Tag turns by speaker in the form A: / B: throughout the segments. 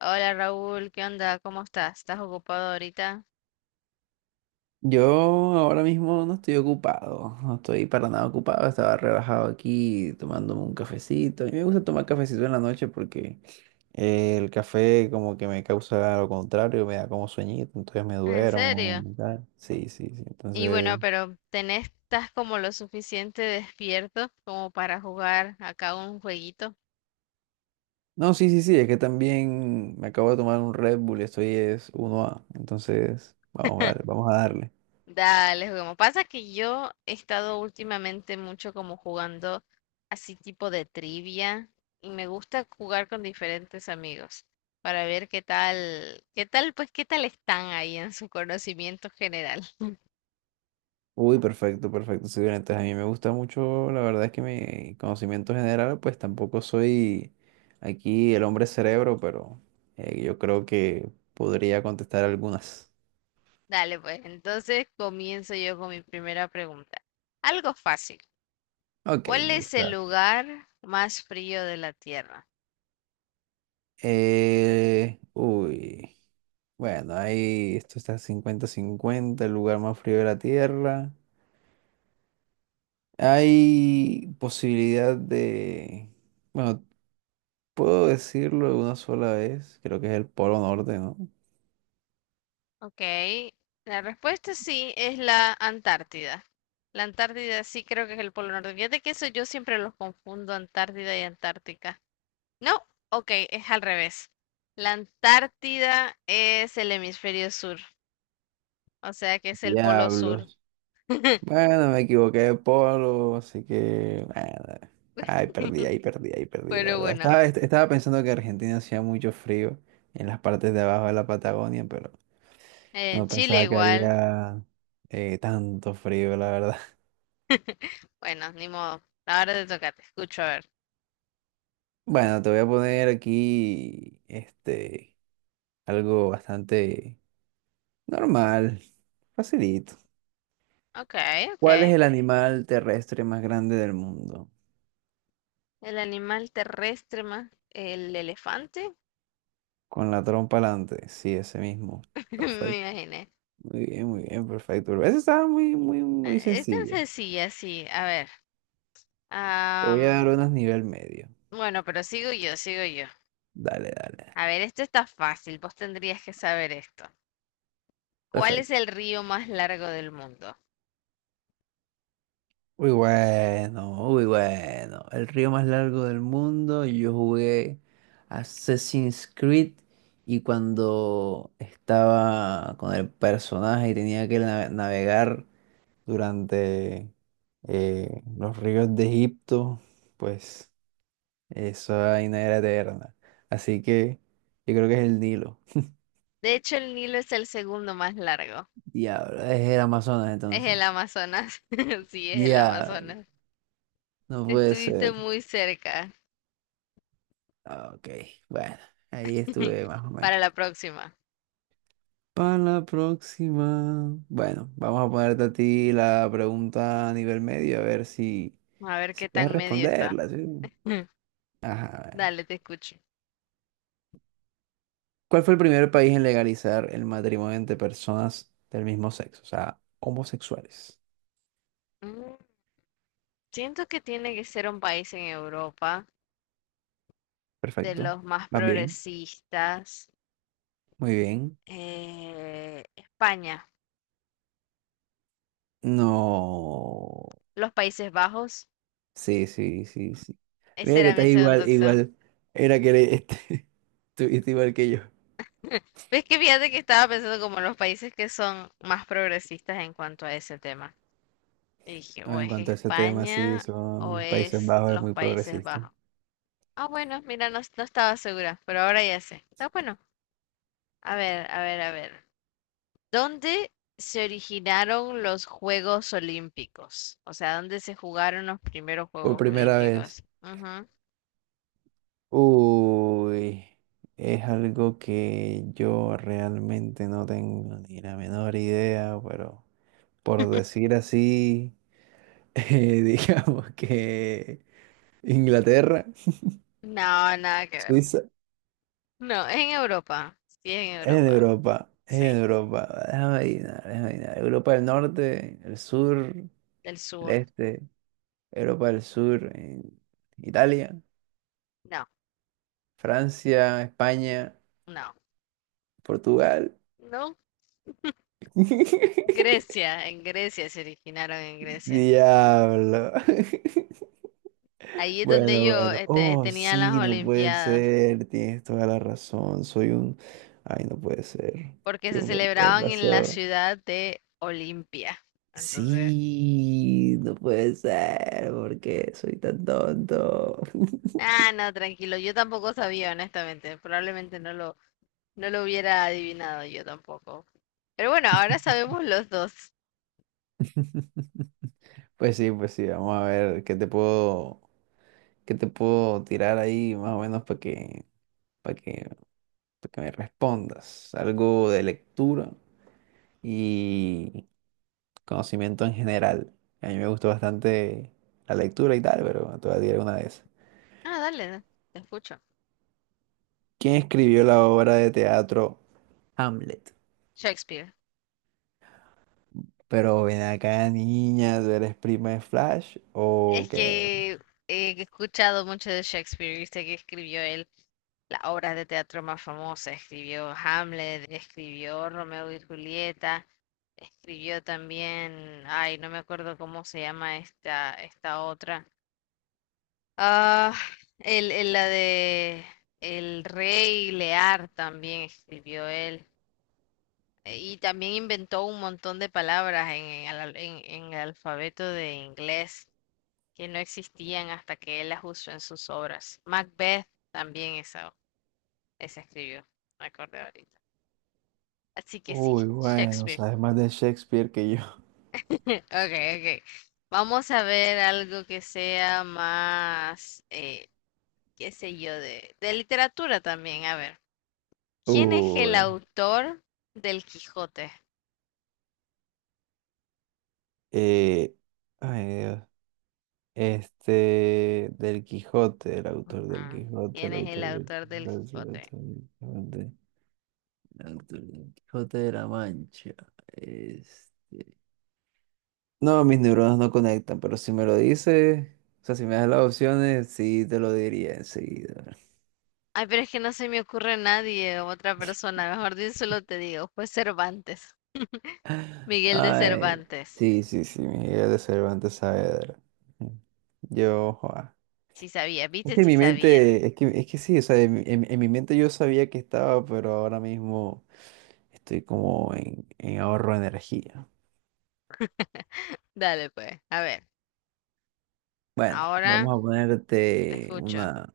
A: Hola Raúl, ¿qué onda? ¿Cómo estás? ¿Estás ocupado ahorita?
B: Yo ahora mismo no estoy ocupado, no estoy para nada ocupado, estaba relajado aquí tomándome un cafecito. A mí me gusta tomar cafecito en la noche porque el café como que me causa lo contrario, me da como sueñito, entonces me
A: ¿En
B: duermo
A: serio?
B: y tal. Sí, sí, sí,
A: Y bueno,
B: entonces...
A: pero ¿tenés, estás como lo suficiente despierto como para jugar acá un jueguito?
B: No, sí, sí, sí, es que también me acabo de tomar un Red Bull, estoy es uno a entonces vamos a darle, vamos a darle.
A: Dale, juguemos. Pasa que yo he estado últimamente mucho como jugando así tipo de trivia y me gusta jugar con diferentes amigos para ver pues qué tal están ahí en su conocimiento general.
B: Uy, perfecto, perfecto, sí, bien, entonces a mí me gusta mucho, la verdad es que mi conocimiento general, pues tampoco soy aquí el hombre cerebro, pero yo creo que podría contestar algunas.
A: Dale, pues entonces comienzo yo con mi primera pregunta. Algo fácil.
B: Ok,
A: ¿Cuál
B: me
A: es el
B: gusta.
A: lugar más frío de la Tierra?
B: Uy, bueno, ahí esto está 50-50 el lugar más frío de la Tierra. Hay posibilidad de, bueno, puedo decirlo de una sola vez, creo que es el Polo Norte, ¿no?
A: Ok, la respuesta sí es la Antártida. La Antártida sí creo que es el Polo Norte. Fíjate que eso yo siempre los confundo, Antártida y Antártica. No, ok, es al revés. La Antártida es el hemisferio sur, o sea que es el Polo Sur.
B: Diablos. Bueno, me equivoqué de polo, así que nada. Ay, perdí, ahí perdí, ahí perdí, la
A: Pero
B: verdad.
A: bueno,
B: Estaba pensando que Argentina hacía mucho frío en las partes de abajo de la Patagonia, pero
A: en
B: no
A: Chile
B: pensaba que
A: igual.
B: haría tanto frío, la verdad.
A: Bueno, ni modo. Ahora te toca, te escucho, a ver.
B: Bueno, te voy a poner aquí este algo bastante normal, facilito.
A: Ok, ok.
B: ¿Cuál es el animal terrestre más grande del mundo?
A: El animal terrestre más el elefante,
B: Con la trompa alante, sí, ese mismo.
A: me imaginé.
B: Muy bien, perfecto. Esa estaba muy, muy, muy
A: Es tan
B: sencilla.
A: sencilla, sí. A ver.
B: Te voy a dar
A: am,
B: unas nivel medio.
A: bueno, pero sigo yo.
B: Dale, dale.
A: A ver, esto está fácil. Vos tendrías que saber esto. ¿Cuál es
B: Perfecto.
A: el río más largo del mundo?
B: Muy bueno, muy bueno. El río más largo del mundo. Yo jugué Assassin's Creed y cuando estaba con el personaje y tenía que navegar durante los ríos de Egipto, pues esa vaina era eterna. Así que yo creo que es el Nilo.
A: De hecho, el Nilo es el segundo más largo.
B: Diablo, es el Amazonas
A: Es
B: entonces.
A: el Amazonas. Sí, es el
B: Diablo,
A: Amazonas.
B: no puede
A: Estuviste
B: ser.
A: muy cerca.
B: Ah, ok, bueno, ahí estuve más o
A: Para
B: menos.
A: la próxima.
B: Para la próxima. Bueno, vamos a ponerte a ti la pregunta a nivel medio, a ver si,
A: A ver
B: si
A: qué
B: puedes
A: tan medio está.
B: responderla, ¿sí?
A: Mm,
B: Ajá. A ver.
A: Dale, te escucho.
B: ¿Cuál fue el primer país en legalizar el matrimonio entre personas del mismo sexo? O sea, homosexuales.
A: Mm, Siento que tiene que ser un país en Europa, de
B: Perfecto.
A: los más
B: ¿Vas bien?
A: progresistas.
B: Muy bien.
A: España,
B: No.
A: los Países Bajos.
B: Sí, sí, sí, sí.
A: Esa
B: Mira que
A: era
B: estás
A: mi segunda
B: igual,
A: opción.
B: igual. Era que eres, este, estuviste igual que yo.
A: Ves que fíjate que estaba pensando como los países que son más progresistas en cuanto a ese tema. Y dije,
B: No,
A: o
B: en
A: es
B: cuanto a ese tema, sí,
A: España o
B: son Países
A: es
B: Bajos es
A: los
B: muy
A: Países
B: progresista.
A: Bajos. Ah, bueno, mira, no, no estaba segura, pero ahora ya sé. Está bueno. A ver. ¿Dónde se originaron los Juegos Olímpicos? O sea, ¿dónde se jugaron los primeros
B: Por
A: Juegos
B: primera vez.
A: Olímpicos? Ujú.
B: Uy, es algo que yo realmente no tengo ni la menor idea, pero por decir así, digamos que Inglaterra,
A: No, nada que ver.
B: Suiza.
A: No, es en Europa. Sí, es en
B: Es de
A: Europa.
B: Europa, es
A: Sí,
B: de Europa. Déjame adivinar, déjame adivinar. Europa del Norte, el sur,
A: del
B: el
A: sur.
B: este, Europa del Sur, Italia,
A: No,
B: Francia, España,
A: no,
B: Portugal.
A: no. Grecia, en Grecia.
B: Diablo.
A: Ahí es donde
B: Bueno,
A: ellos
B: bueno.
A: este,
B: Oh,
A: tenían
B: sí,
A: las
B: no puede
A: Olimpiadas,
B: ser. Tienes toda la razón. Soy un... Ay, no puede ser.
A: porque
B: ¿Qué,
A: se
B: qué
A: celebraban en la
B: pasó?
A: ciudad de Olimpia. Entonces,
B: Sí, no puede ser, porque soy tan tonto.
A: ah, no, tranquilo, yo tampoco sabía, honestamente, probablemente no lo, no lo hubiera adivinado yo tampoco. Pero bueno, ahora sabemos los dos.
B: Pues sí, vamos a ver qué te puedo, tirar ahí más o menos para que, para que, me respondas. Algo de lectura y conocimiento en general. A mí me gustó bastante la lectura y tal, pero te voy a tirar una de esas.
A: Ah, dale, te escucho.
B: ¿Quién escribió la obra de teatro Hamlet?
A: Shakespeare.
B: Pero ven acá, niña, ¿tú eres prima de Flash
A: Es
B: o qué?
A: que he escuchado mucho de Shakespeare, viste que escribió él las obras de teatro más famosas. Escribió Hamlet, escribió Romeo y Julieta, escribió también, ay, no me acuerdo cómo se llama esta otra. Ah, el- la de El Rey Lear también escribió él. Y también inventó un montón de palabras en el alfabeto de inglés que no existían hasta que él las usó en sus obras. Macbeth también esa escribió, me acordé ahorita. Así que sí,
B: Uy, bueno,
A: Shakespeare.
B: sabes más de Shakespeare que yo.
A: Okay, okay. Vamos a ver algo que sea más, qué sé yo, de literatura también. A ver, ¿quién es el
B: Uy.
A: autor del Quijote?
B: Eh, ay, Dios. Este, del Quijote, el autor del
A: Ah,
B: Quijote,
A: ¿quién
B: el
A: es el
B: autor del
A: autor del
B: Quijote, el
A: Quijote?
B: autor del Quijote, el autor del Quijote de la Mancha. Es... No, mis neuronas no conectan, pero si me lo dices, o sea, si me das las opciones, sí te lo diría enseguida.
A: Ay, pero es que no se me ocurre nadie, otra persona. Solo te digo, fue Cervantes. Miguel de
B: Ay,
A: Cervantes.
B: sí, sí, sí, Miguel de Cervantes Saavedra. Yo, joa.
A: Sí sabía,
B: Es
A: viste,
B: que en
A: sí
B: mi
A: sabía.
B: mente, es que sí, o sea, en, en mi mente yo sabía que estaba, pero ahora mismo. Estoy como en, ahorro de energía.
A: Dale, pues. A ver,
B: Bueno,
A: ahora
B: vamos a
A: te
B: ponerte
A: escucho.
B: una...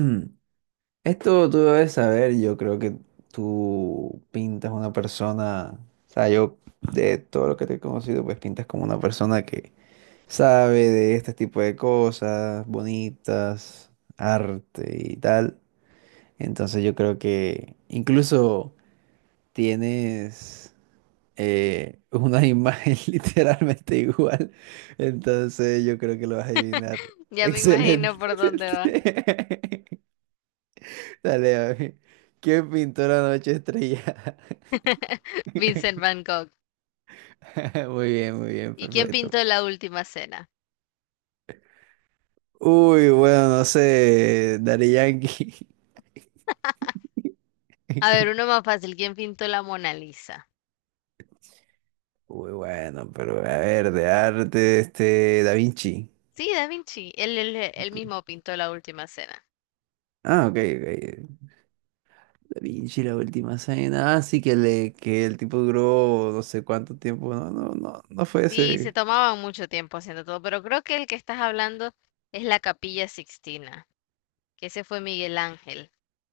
B: Esto tú debes saber, yo creo que tú pintas una persona, o sea, yo de todo lo que te he conocido, pues pintas como una persona que sabe de este tipo de cosas bonitas, arte y tal. Entonces yo creo que incluso tienes una imagen literalmente igual. Entonces yo creo que lo vas a adivinar.
A: Ya me
B: Excelente.
A: imagino por dónde va.
B: Dale, a ¿qué pintó la noche estrellada?
A: Vincent Van Gogh.
B: Muy bien,
A: ¿Y quién
B: perfecto.
A: pintó la última cena?
B: Uy, bueno, no sé, Daddy Yankee.
A: A ver, uno más fácil. ¿Quién pintó la Mona Lisa?
B: Uy, bueno, pero a ver, de arte, este, Da Vinci.
A: Sí, Da Vinci. Él mismo pintó la última cena.
B: Ah, ok, ok. Da Vinci, la última cena. Ah, sí, que, le, que el tipo duró no sé cuánto tiempo. No, no, no, no fue
A: Sí, se
B: ese.
A: tomaban mucho tiempo haciendo todo, pero creo que el que estás hablando es la Capilla Sixtina. Que ese fue Miguel Ángel,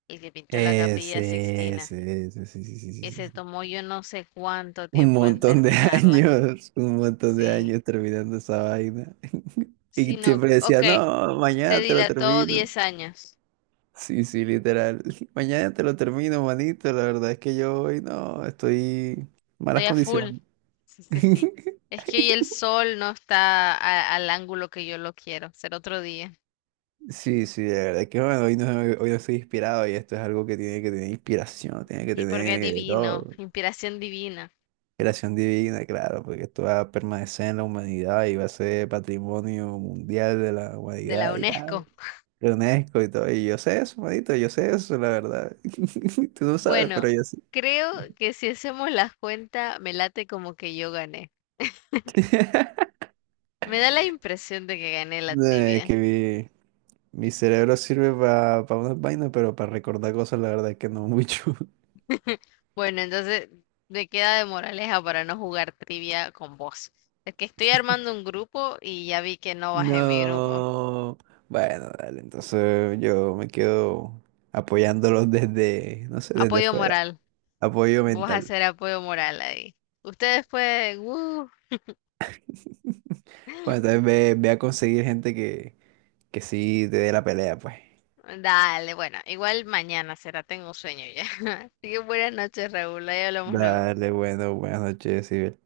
A: el que pintó la Capilla
B: Ese,
A: Sixtina,
B: ese, ese, sí, sí, sí, sí,
A: que
B: sí,
A: se
B: sí.
A: tomó yo no sé cuánto
B: Un
A: tiempo en
B: montón de
A: terminarla.
B: años, un montón de
A: Sí,
B: años terminando esa vaina. Y
A: sí, no,
B: siempre decía,
A: ok,
B: no,
A: se
B: mañana te lo
A: dilató
B: termino.
A: 10 años,
B: Sí, sí, literal. Mañana te lo termino, manito. La verdad es que yo hoy no, estoy en malas
A: estoy a full.
B: condiciones.
A: Sí, sí, sí. Es que hoy el sol no está a- al ángulo que yo lo quiero, será otro día.
B: Sí, sí, de verdad que bueno, hoy no estoy inspirado y esto es algo que tiene que tener inspiración, tiene que
A: Sí, porque es
B: tener de
A: divino,
B: todo,
A: inspiración divina
B: creación divina, claro, porque esto va a permanecer en la humanidad y va a ser patrimonio mundial de la
A: de la
B: humanidad y
A: UNESCO.
B: tal, de UNESCO y todo, y yo sé eso, manito, yo sé eso, la verdad. Tú no sabes, pero
A: Bueno,
B: yo sí.
A: creo que si hacemos la cuenta, me late como que yo gané. Me da la impresión de que gané la
B: No, es
A: tibia.
B: que mi cerebro sirve para unas vainas, pero para recordar cosas, la verdad es que no mucho.
A: Bueno, entonces me queda de moraleja para no jugar trivia con vos. Es que estoy armando un grupo y ya vi que no vas en mi grupo.
B: No. Bueno, dale, entonces yo me quedo apoyándolos desde, no sé, desde
A: Apoyo
B: fuera.
A: moral.
B: Apoyo
A: Vos
B: mental.
A: hacer apoyo moral ahí. Ustedes pueden... uh,
B: Bueno, entonces ve a conseguir gente que sí te dé la pelea, pues.
A: dale, bueno, igual mañana será, tengo sueño ya. Así que buenas noches, Raúl. Ahí hablamos luego.
B: Dale, bueno, buenas noches, Sibel.